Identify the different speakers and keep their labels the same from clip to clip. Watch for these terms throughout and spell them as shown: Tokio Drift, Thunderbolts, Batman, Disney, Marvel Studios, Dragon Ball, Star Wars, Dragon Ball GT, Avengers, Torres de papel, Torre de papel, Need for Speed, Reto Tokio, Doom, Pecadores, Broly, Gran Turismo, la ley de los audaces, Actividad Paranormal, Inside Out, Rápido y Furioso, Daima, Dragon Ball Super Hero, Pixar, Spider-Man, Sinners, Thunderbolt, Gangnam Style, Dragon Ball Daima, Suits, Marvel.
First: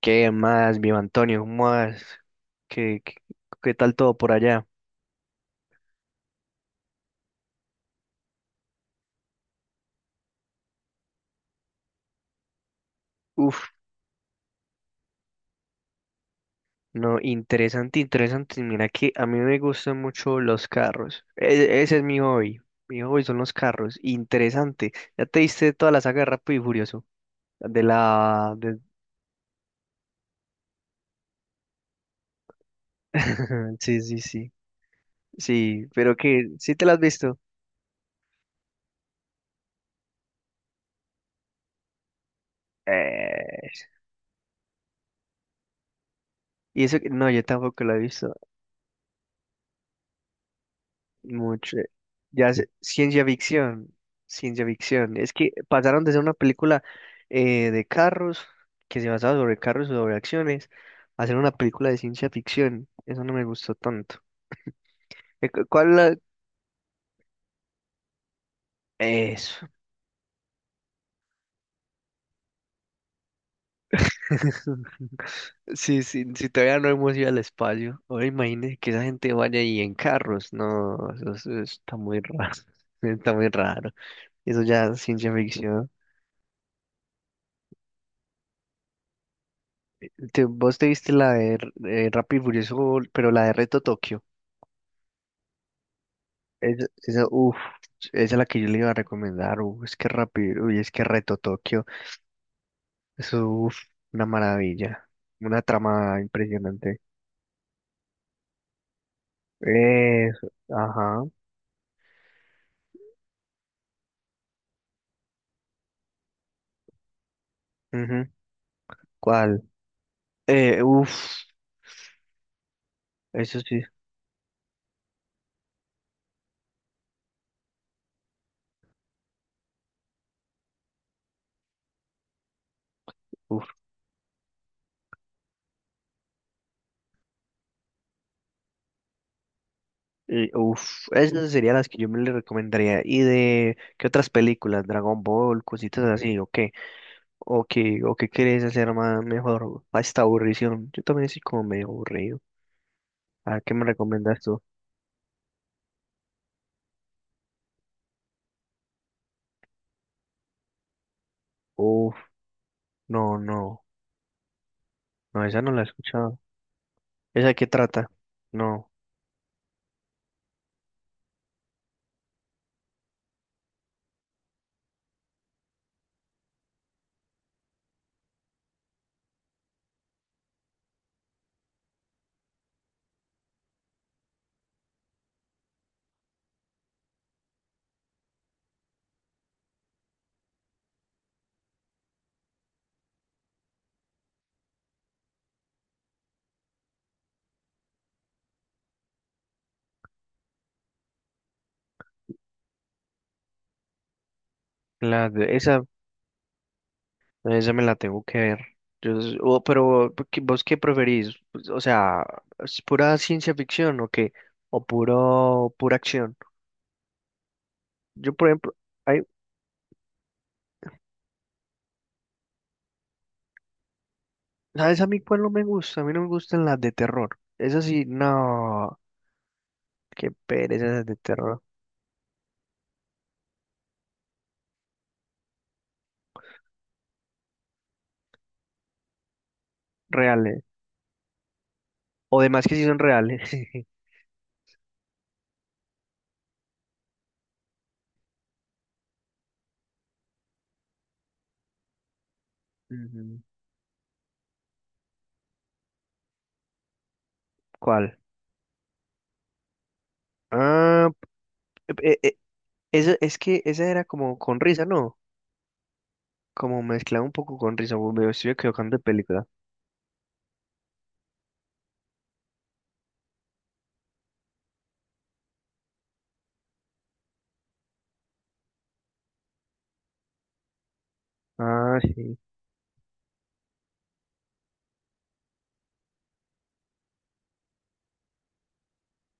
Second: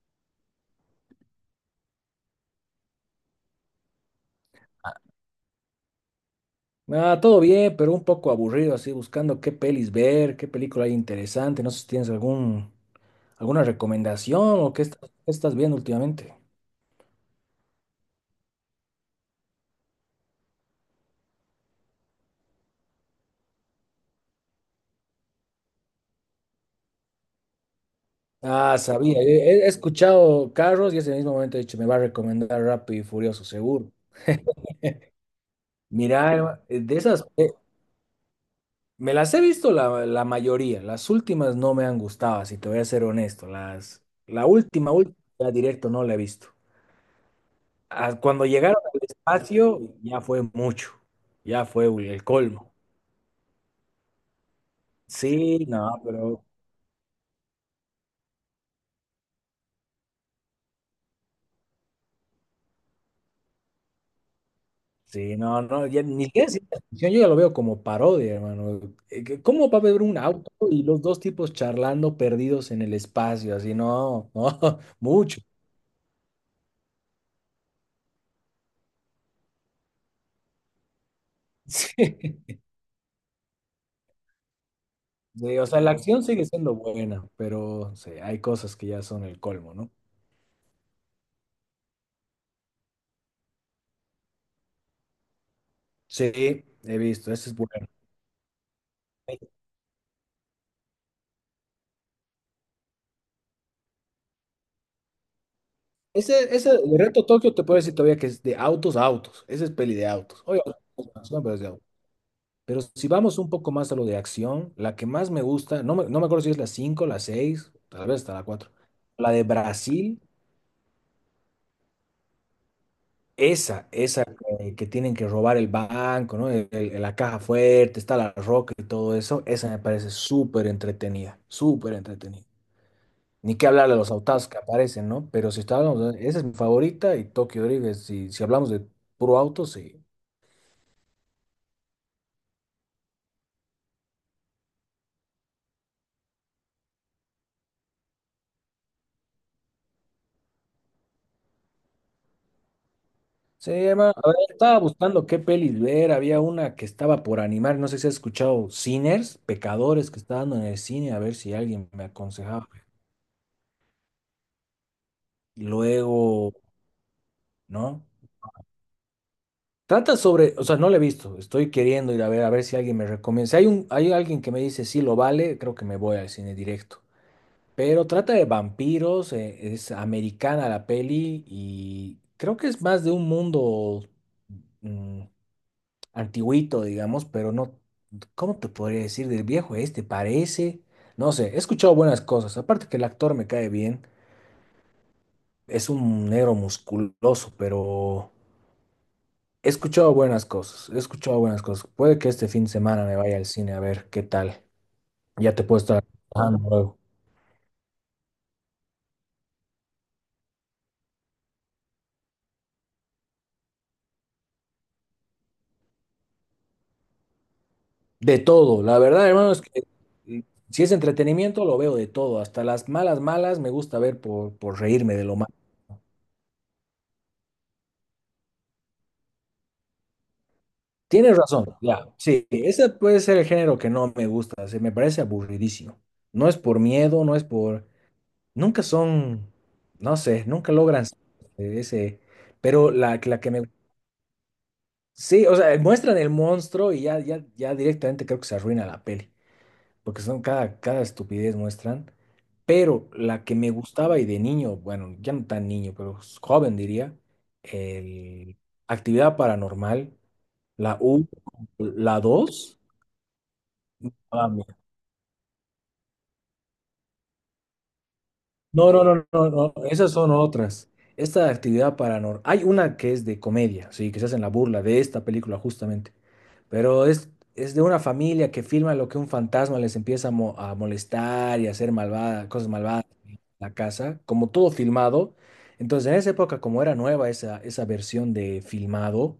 Speaker 1: ¿Qué más, mi Antonio? ¿Cómo vas? ¿Qué, qué, qué tal todo por allá?
Speaker 2: Ah, todo bien, pero un poco aburrido, así buscando qué pelis ver, qué película hay interesante. No sé si tienes alguna
Speaker 1: Uf,
Speaker 2: recomendación o qué estás viendo últimamente.
Speaker 1: no, interesante, interesante. Mira que a mí me gustan mucho los carros. Ese es mi hobby. Mi hobby son los carros. Interesante. ¿Ya te diste toda la saga de Rápido y Furioso? De la...
Speaker 2: Ah,
Speaker 1: de-
Speaker 2: sabía, he escuchado Carros y ese mismo momento he dicho, me va a recomendar Rápido y Furioso, seguro.
Speaker 1: Sí, sí, sí.
Speaker 2: Mira, Eva,
Speaker 1: ¿Sí te la
Speaker 2: de
Speaker 1: has
Speaker 2: esas,
Speaker 1: visto?
Speaker 2: me las he visto la mayoría, las últimas no me han gustado, si te voy a ser honesto.
Speaker 1: Eh...
Speaker 2: La última, última, ya directo no la he visto.
Speaker 1: Y no, yo tampoco la he
Speaker 2: Ah,
Speaker 1: visto.
Speaker 2: cuando llegaron al espacio, ya fue mucho, ya
Speaker 1: Mucho.
Speaker 2: fue el
Speaker 1: Ya sé,
Speaker 2: colmo.
Speaker 1: ciencia ficción, ciencia ficción. Es que
Speaker 2: Sí, no,
Speaker 1: pasaron de ser una
Speaker 2: pero
Speaker 1: película de carros, que se basaba sobre carros y sobre acciones, a ser una película de ciencia ficción. Eso no me gustó tanto.
Speaker 2: sí, no, no,
Speaker 1: ¿Cuál
Speaker 2: ya ni siquiera es ciencia ficción, yo ya lo veo como parodia, hermano.
Speaker 1: eso?
Speaker 2: ¿Cómo va a haber un auto y los dos tipos charlando perdidos en el espacio? Así, no, no, mucho.
Speaker 1: Sí, sí, si todavía no hemos ido al espacio. Ahora imagínese que esa gente vaya ahí en carros. No, eso está muy raro.
Speaker 2: Sí,
Speaker 1: Está muy raro. Eso ya es ciencia
Speaker 2: sí, o sea,
Speaker 1: ficción.
Speaker 2: la acción sigue siendo buena, pero sí, hay cosas que ya son el colmo, ¿no?
Speaker 1: Vos te viste la de Rápido y Furioso, pero la de Reto Tokio.
Speaker 2: Sí,
Speaker 1: Esa,
Speaker 2: he
Speaker 1: esa,
Speaker 2: visto, eso
Speaker 1: uf,
Speaker 2: es bueno.
Speaker 1: esa es la que yo le iba a recomendar. Uf, es que rápido, uy, es que Reto Tokio. Eso, uf, una maravilla. Una trama
Speaker 2: Ese de
Speaker 1: impresionante.
Speaker 2: Reto Tokio te puedo decir todavía que es de autos a autos. Ese es peli de autos.
Speaker 1: Eso,
Speaker 2: Oye, no,
Speaker 1: ajá.
Speaker 2: no, no, no, pero es de autos. Pero si vamos un poco más a lo de acción, la que más me gusta, no me acuerdo si es la 5 la 6 tal vez
Speaker 1: Ujú.
Speaker 2: hasta la cuatro. La de
Speaker 1: ¿Cuál?
Speaker 2: Brasil,
Speaker 1: Eh, uf, eso sí.
Speaker 2: esa que tienen que robar el banco, ¿no? La caja fuerte, está la roca y todo eso, esa me parece súper entretenida, súper entretenida. Ni
Speaker 1: Uf,
Speaker 2: que hablar de los autos que aparecen, ¿no? Pero si estábamos, esa es mi favorita y Tokio Drift, es- si hablamos de puro auto, sí.
Speaker 1: esas serían las que yo me le recomendaría. ¿Y de qué otras películas? Dragon Ball, cositas así, ¿o qué? ¿O qué quieres hacer más mejor a esta aburrición? Yo también soy como medio aburrido. ¿A
Speaker 2: Sí,
Speaker 1: qué me
Speaker 2: Emma, a ver,
Speaker 1: recomiendas tú?
Speaker 2: estaba buscando qué pelis ver. Había una que estaba por animar. No sé si has escuchado Sinners, Pecadores, que está dando en el cine, a ver si alguien me
Speaker 1: Uf,
Speaker 2: aconsejaba.
Speaker 1: no, no. No, esa
Speaker 2: Y
Speaker 1: no la he escuchado.
Speaker 2: luego,
Speaker 1: ¿Esa qué
Speaker 2: ¿no?
Speaker 1: trata? No,
Speaker 2: Trata sobre, o sea, no la he visto. Estoy queriendo ir a ver si alguien me recomienda. Si hay un, hay alguien que me dice sí lo vale, creo que me voy al cine directo. Pero trata de vampiros, es americana la peli y creo que es más de un mundo. mm, antiguito, digamos, pero no, ¿cómo te podría decir del viejo este? Parece, no sé, he escuchado buenas cosas, aparte que el actor me cae bien, es un negro musculoso, pero he escuchado buenas cosas, he escuchado buenas cosas. Puede que este fin de semana me vaya al cine a ver qué tal,
Speaker 1: la
Speaker 2: ya
Speaker 1: de
Speaker 2: te puedo
Speaker 1: esa,
Speaker 2: estar contando luego.
Speaker 1: esa me la tengo que ver. Yo, pero ¿vos qué preferís? Pues, o sea, ¿es pura ciencia ficción o qué? ¿O puro, pura acción? Yo,
Speaker 2: De
Speaker 1: por ejemplo,
Speaker 2: todo, la
Speaker 1: hay,
Speaker 2: verdad, hermano, es que eh, si es entretenimiento, lo veo de todo, hasta las malas, malas, me gusta ver por
Speaker 1: ¿sabes a
Speaker 2: reírme
Speaker 1: mí
Speaker 2: de lo
Speaker 1: cuál no
Speaker 2: malo.
Speaker 1: me gusta? A mí no me gustan las de terror. Esas sí, no, qué pereza esas de
Speaker 2: Tienes
Speaker 1: terror.
Speaker 2: razón, ya, sí, ese puede ser el género que no me gusta, se me parece aburridísimo. No es por miedo, no es por... Nunca son, no sé,
Speaker 1: Reales.
Speaker 2: nunca logran ese,
Speaker 1: O demás que sí
Speaker 2: pero
Speaker 1: son
Speaker 2: la
Speaker 1: reales.
Speaker 2: que me... Sí, o sea, muestran el monstruo y ya, ya, ya directamente creo que se arruina la peli, porque son cada, cada estupidez muestran, pero
Speaker 1: Ujú.
Speaker 2: la que me gustaba y de niño, bueno, ya no tan niño, pero joven diría,
Speaker 1: ¿Cuál?
Speaker 2: el Actividad Paranormal, la
Speaker 1: Ah,
Speaker 2: U,
Speaker 1: p- eh,
Speaker 2: la
Speaker 1: eh,
Speaker 2: 2.
Speaker 1: esa, es que esa era como con
Speaker 2: Vamos.
Speaker 1: risa, ¿no? Como mezclado un poco con risa, me estoy
Speaker 2: No,
Speaker 1: equivocando de
Speaker 2: no, no,
Speaker 1: película.
Speaker 2: no, no, esas son otras. Esta actividad paranormal, hay una que es de comedia, sí, que se hacen la burla de esta película justamente, pero es de una familia que filma lo que un fantasma les empieza a, mo- a molestar y a hacer
Speaker 1: Ah, sí.
Speaker 2: malvada, cosas malvadas en la casa, como todo filmado. Entonces, en esa época, como era nueva esa, esa versión de filmado,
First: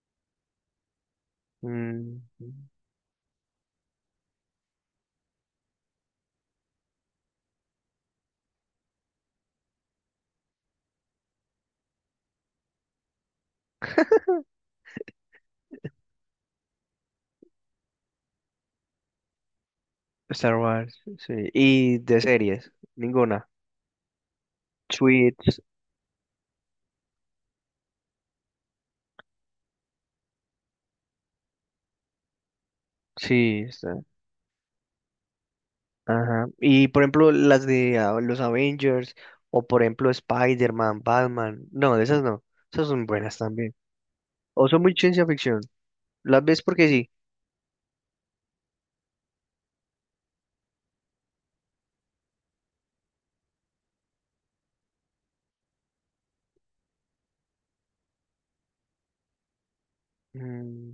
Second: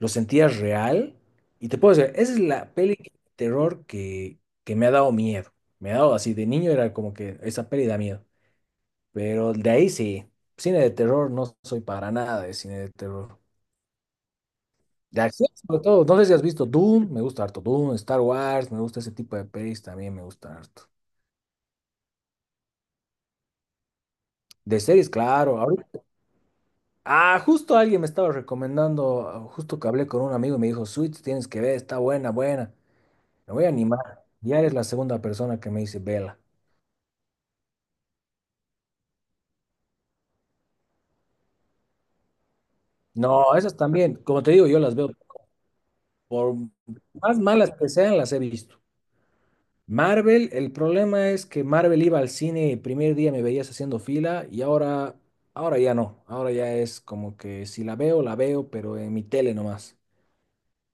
Speaker 2: lo sentías real y te puedo decir,
Speaker 1: Mm.
Speaker 2: esa es la peli de terror que me ha dado miedo. Me ha dado así, de niño era como que esa peli da miedo. Pero de ahí sí, cine de terror no soy para nada de cine de terror. De acción sobre todo, no sé si has visto Doom, me gusta harto Doom, Star Wars, me gusta ese tipo de pelis, también me
Speaker 1: Star
Speaker 2: gusta harto.
Speaker 1: Wars, sí. Y de series, ninguna.
Speaker 2: De series, claro.
Speaker 1: Tweets,
Speaker 2: Ahorita- ah, justo alguien me estaba recomendando, ah, justo que hablé con un amigo y me dijo, Suits, tienes que ver, está buena, buena. Me
Speaker 1: sí,
Speaker 2: voy a
Speaker 1: está.
Speaker 2: animar. Ya eres la segunda persona que me dice, vela.
Speaker 1: Ajá. Y por ejemplo, las de los Avengers, o por ejemplo, Spider-Man, Batman. No, de esas no. Esas son buenas
Speaker 2: No,
Speaker 1: también.
Speaker 2: esas también, como te digo,
Speaker 1: O
Speaker 2: yo
Speaker 1: son muy
Speaker 2: las veo,
Speaker 1: ciencia ficción. Las
Speaker 2: por
Speaker 1: ves porque sí.
Speaker 2: más malas que sean, las he visto. Marvel, el problema es que Marvel iba al cine, el primer día me veías haciendo fila y ahora, ahora ya no. Ahora ya es como que si la veo, la veo, pero en mi tele nomás.
Speaker 1: Mm,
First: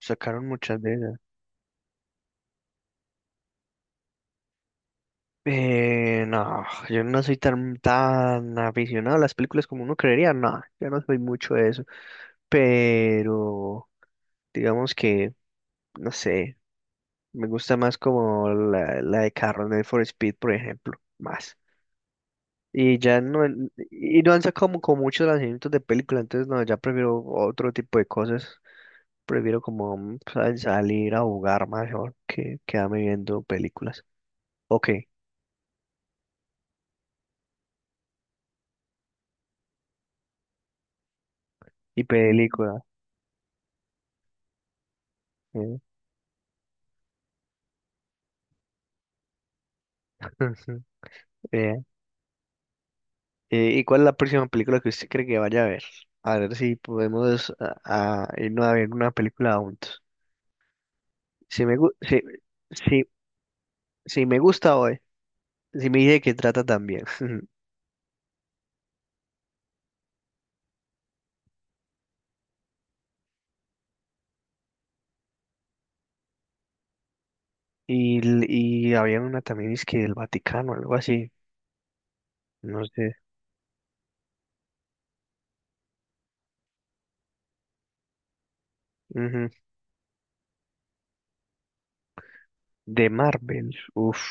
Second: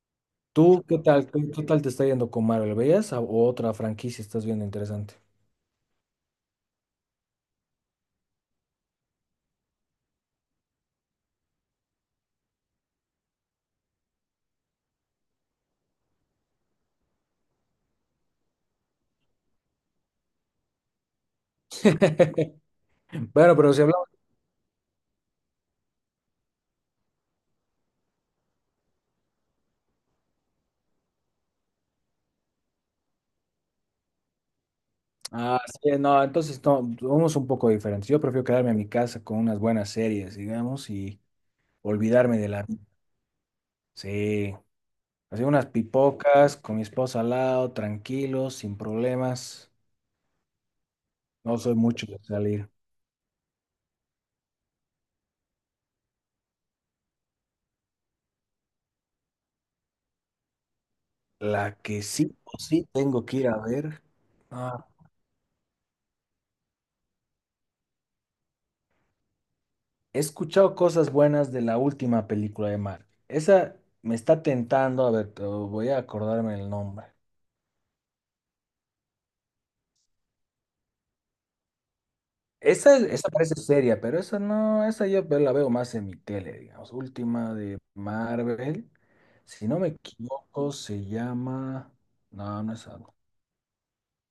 Speaker 1: sacaron muchas
Speaker 2: ¿Tú qué
Speaker 1: veces.
Speaker 2: tal? Qué tal te está yendo con Marvel? ¿Veías a- o otra franquicia estás viendo interesante?
Speaker 1: No, yo no soy tan aficionado a las películas como uno creería, no, yo no soy mucho de eso, pero digamos que, no sé, me gusta más como la de Carro Need for Speed, por ejemplo, más. Y ya no,
Speaker 2: Bueno, pero si hablamos.
Speaker 1: y no han sacado como, como muchos lanzamientos de película, entonces no, ya prefiero otro tipo de cosas, prefiero como salir a jugar mejor que quedarme viendo películas. Ok,
Speaker 2: Ah, sí, no, entonces no, somos un poco diferentes. Yo prefiero quedarme en mi casa con unas buenas series, digamos, y
Speaker 1: y
Speaker 2: olvidarme de la vida.
Speaker 1: película.
Speaker 2: Sí, así unas pipocas con mi esposa al lado, tranquilos, sin problemas. No
Speaker 1: eh,
Speaker 2: soy mucho de salir.
Speaker 1: ¿Y cuál es la próxima película que usted cree que vaya a ver? A ver si podemos a irnos a ver una película juntos.
Speaker 2: La
Speaker 1: Si
Speaker 2: que sí o sí
Speaker 1: si,
Speaker 2: tengo que ir a ver.
Speaker 1: si me gusta
Speaker 2: Ah,
Speaker 1: hoy, si me dice que trata también.
Speaker 2: he escuchado cosas buenas de la última película de Marvel. Esa me está tentando, a ver, te- voy a acordarme el nombre.
Speaker 1: Y había una también, es que del Vaticano, algo así. No
Speaker 2: Esa,
Speaker 1: sé.
Speaker 2: esa parece seria, pero esa no, esa yo ve- la veo más en mi tele, digamos. Última de Marvel.
Speaker 1: Ujú.
Speaker 2: Si no me equivoco, se llama. No, no es
Speaker 1: De
Speaker 2: algo.
Speaker 1: Marvel. Uf.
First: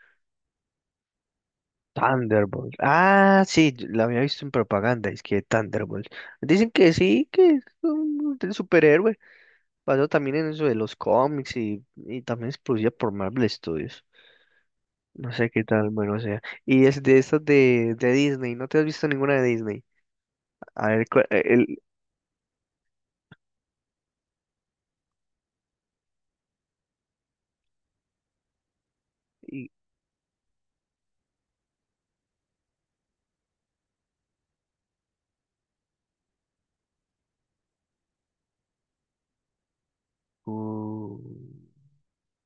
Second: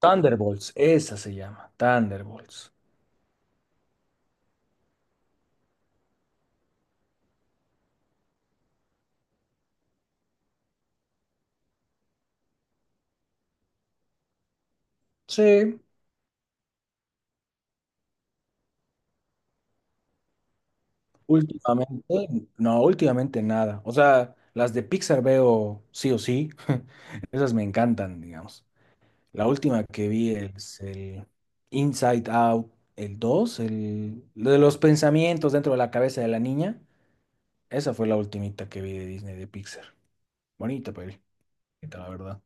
Speaker 2: Thunderbolts, esa se llama. Thunderbolts.
Speaker 1: Thunderbolt. Ah, sí, yo la había visto en propaganda, es que Thunderbolt. Dicen que sí, que es un superhéroe. Pasó también en eso de los cómics y también es producida por Marvel Studios. No sé qué
Speaker 2: Sí,
Speaker 1: tal, bueno, o sea. Y es de estas de Disney. ¿No te has visto ninguna de Disney? A ver, el...
Speaker 2: últimamente, no, últimamente nada. O sea, las de Pixar veo sí o sí. Esas me encantan, digamos. La
Speaker 1: Y,
Speaker 2: última que vi es el Inside Out, el 2 el lo de los pensamientos dentro de la cabeza de la niña. Esa fue la ultimita que vi de Disney de Pixar. Bonita
Speaker 1: uh,
Speaker 2: peli, bonita, la verdad.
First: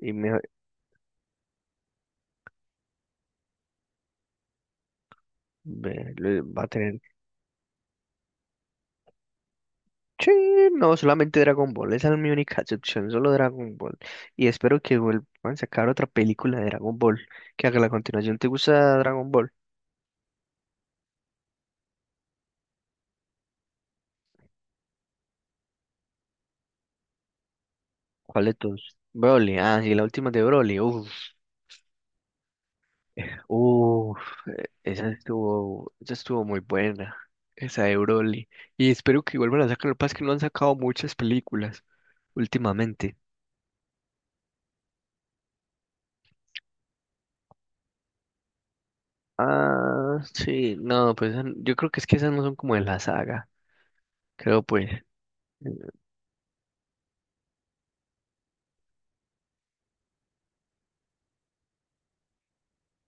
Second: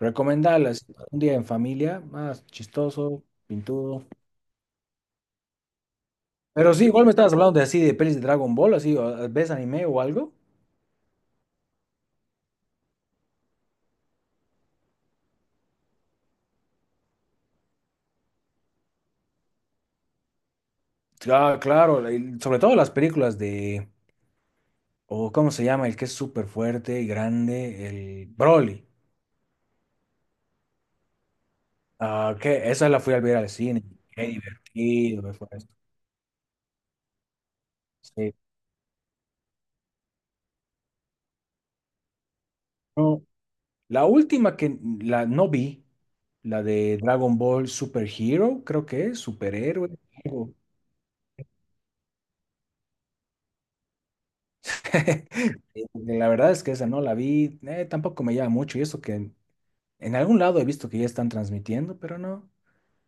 Speaker 1: y me,
Speaker 2: si no, un día en familia, más chistoso, pintudo.
Speaker 1: Va a
Speaker 2: Pero sí,
Speaker 1: tener...
Speaker 2: igual me estabas hablando de así de pelis de Dragon Ball, así, o- ¿ves anime o
Speaker 1: Sí,
Speaker 2: algo?
Speaker 1: no, solamente Dragon Ball, esa no es mi única excepción, solo Dragon Ball. Y espero que vuelvan a sacar otra película de Dragon Ball, que haga la continuación. ¿Te gusta Dragon Ball?
Speaker 2: Ah, claro, el- sobre todo las películas de, o ¿cómo se llama? El que es súper fuerte y grande, el
Speaker 1: ¿Cuál de
Speaker 2: Broly.
Speaker 1: todos? Broly, ah, sí, la última de Broly, uff.
Speaker 2: Ah, que esa la fui a ver al cine. Qué divertido me fue esto.
Speaker 1: Esa estuvo muy buena, esa de
Speaker 2: Sí.
Speaker 1: Broly. Y espero que vuelvan a sacar. Lo que pasa es que no han sacado muchas películas últimamente.
Speaker 2: No, la última que la no vi, la de Dragon Ball Super Hero, creo que es, superhéroe.
Speaker 1: Ah,
Speaker 2: Algo.
Speaker 1: sí, no, pues esa, yo creo que es que esas no son como de la saga. Creo pues.
Speaker 2: La verdad es que esa no la vi, tampoco me llama mucho y eso que en algún lado he visto que ya están transmitiendo, pero no.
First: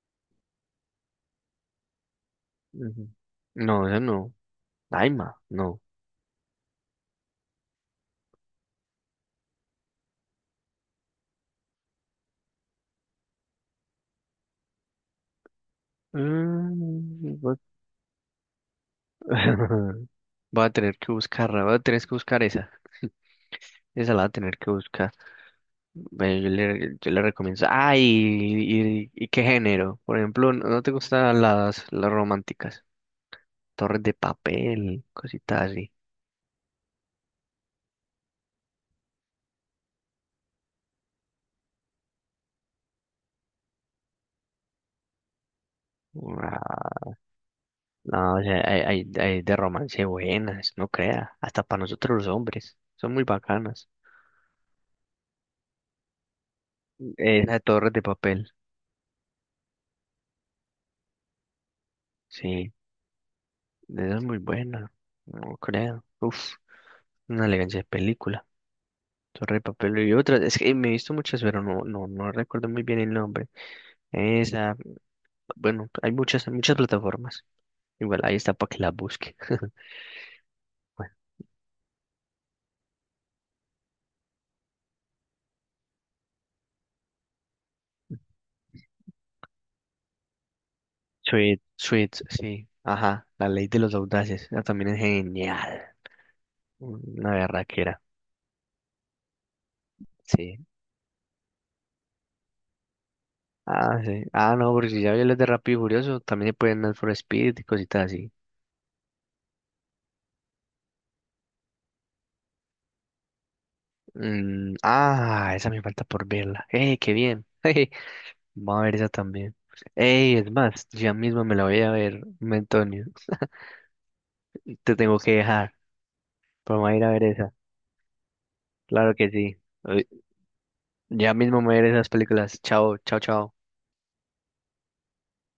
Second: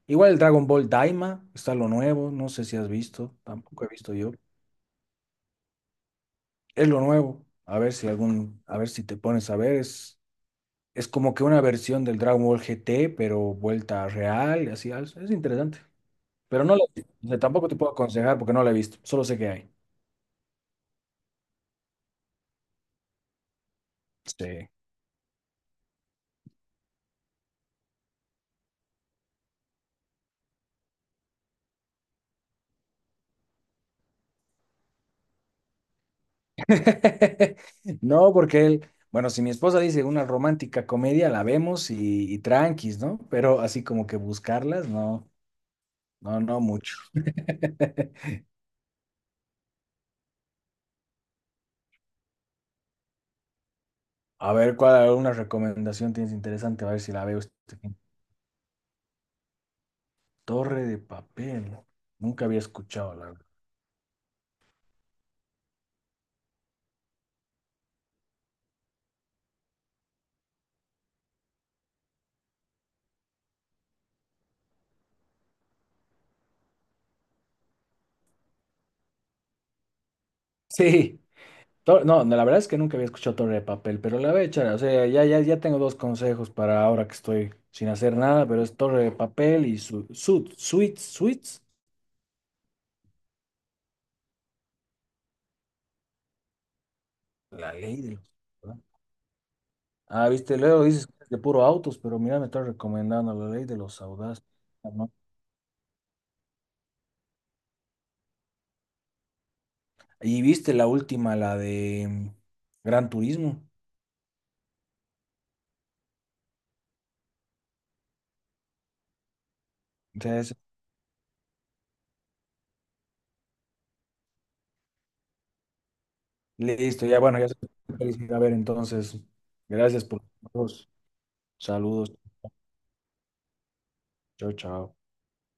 Speaker 2: Igual el Dragon Ball Daima está lo nuevo, no sé si has
Speaker 1: Ujú.
Speaker 2: visto, tampoco he
Speaker 1: No, esa
Speaker 2: visto yo.
Speaker 1: no. Daima, no.
Speaker 2: Es lo nuevo. A ver si algún, a ver si te pones a ver, es como que una versión del Dragon Ball GT, pero vuelta real, y así, es interesante. Pero no lo, o
Speaker 1: Mm,
Speaker 2: sea,
Speaker 1: va-
Speaker 2: tampoco te puedo aconsejar porque no la he visto, solo sé que hay.
Speaker 1: Voy a tener que buscarla, voy a tener que buscar esa. Esa la voy a tener
Speaker 2: Sí.
Speaker 1: que buscar. Bueno, yo yo le recomiendo. Y qué género. Por ejemplo, ¿ no te gustan las románticas? Torres de papel, cositas así.
Speaker 2: No, porque él, bueno, si mi esposa dice una romántica comedia, la vemos y tranquis, ¿no? Pero así como que buscarlas, no, no, no mucho.
Speaker 1: Ah, no, o sea, hay, hay de romance buenas, no crea. Hasta para nosotros los hombres. Son muy bacanas.
Speaker 2: A ver, ¿cuál alguna recomendación tienes interesante? A ver si la veo.
Speaker 1: Esa de
Speaker 2: Este
Speaker 1: Torres
Speaker 2: fin.
Speaker 1: de papel.
Speaker 2: Torre de papel. Nunca había
Speaker 1: Sí,
Speaker 2: escuchado, la verdad.
Speaker 1: esa es muy buena. No creo. Uf, una elegancia de película. Torres de papel y otras. Es que me he visto muchas, pero no, no, no recuerdo muy bien el nombre. Esa. Bueno, hay muchas, muchas plataformas. Igual ahí está para que la busque.
Speaker 2: Sí. Tor- no, no, la verdad es que nunca había escuchado Torre de papel, pero la voy a echar. O sea, ya, ya, ya tengo dos consejos para ahora que estoy sin hacer nada, pero es Torre de papel y Suits,
Speaker 1: Sweet,
Speaker 2: Suits.
Speaker 1: Sweet, sí. Ajá, la ley de los audaces. Ah, también es genial. Una
Speaker 2: La ley
Speaker 1: berraquera.
Speaker 2: de los. ¿Verdad? Ah, viste,
Speaker 1: Sí.
Speaker 2: luego dices que es de puro autos, pero mira, me estás recomendando la ley de
Speaker 1: Ah,
Speaker 2: los
Speaker 1: sí.
Speaker 2: audaces.
Speaker 1: Ah, no, porque si
Speaker 2: ¿No?
Speaker 1: ya vi los de Rápido y Furioso, también se pueden Need for Speed y cositas así.
Speaker 2: Y viste la última, la de Gran Turismo.
Speaker 1: Mm, ah, esa me falta por verla. ¡Eh, qué bien! Jeje, vamos a ver esa también.
Speaker 2: O
Speaker 1: ¡Ey,
Speaker 2: sea,
Speaker 1: es
Speaker 2: es-
Speaker 1: más! Ya mismo me la voy a ver, Antonio. Te tengo que dejar. Pero vamos a ir
Speaker 2: listo,
Speaker 1: a
Speaker 2: ya
Speaker 1: ver
Speaker 2: bueno, ya
Speaker 1: esa.
Speaker 2: se puede a ver
Speaker 1: Claro
Speaker 2: entonces.
Speaker 1: que sí.
Speaker 2: Gracias por todos.
Speaker 1: Ya mismo me veré esas
Speaker 2: Saludos.
Speaker 1: películas. Chao, chao, chao.
Speaker 2: Chao, chao.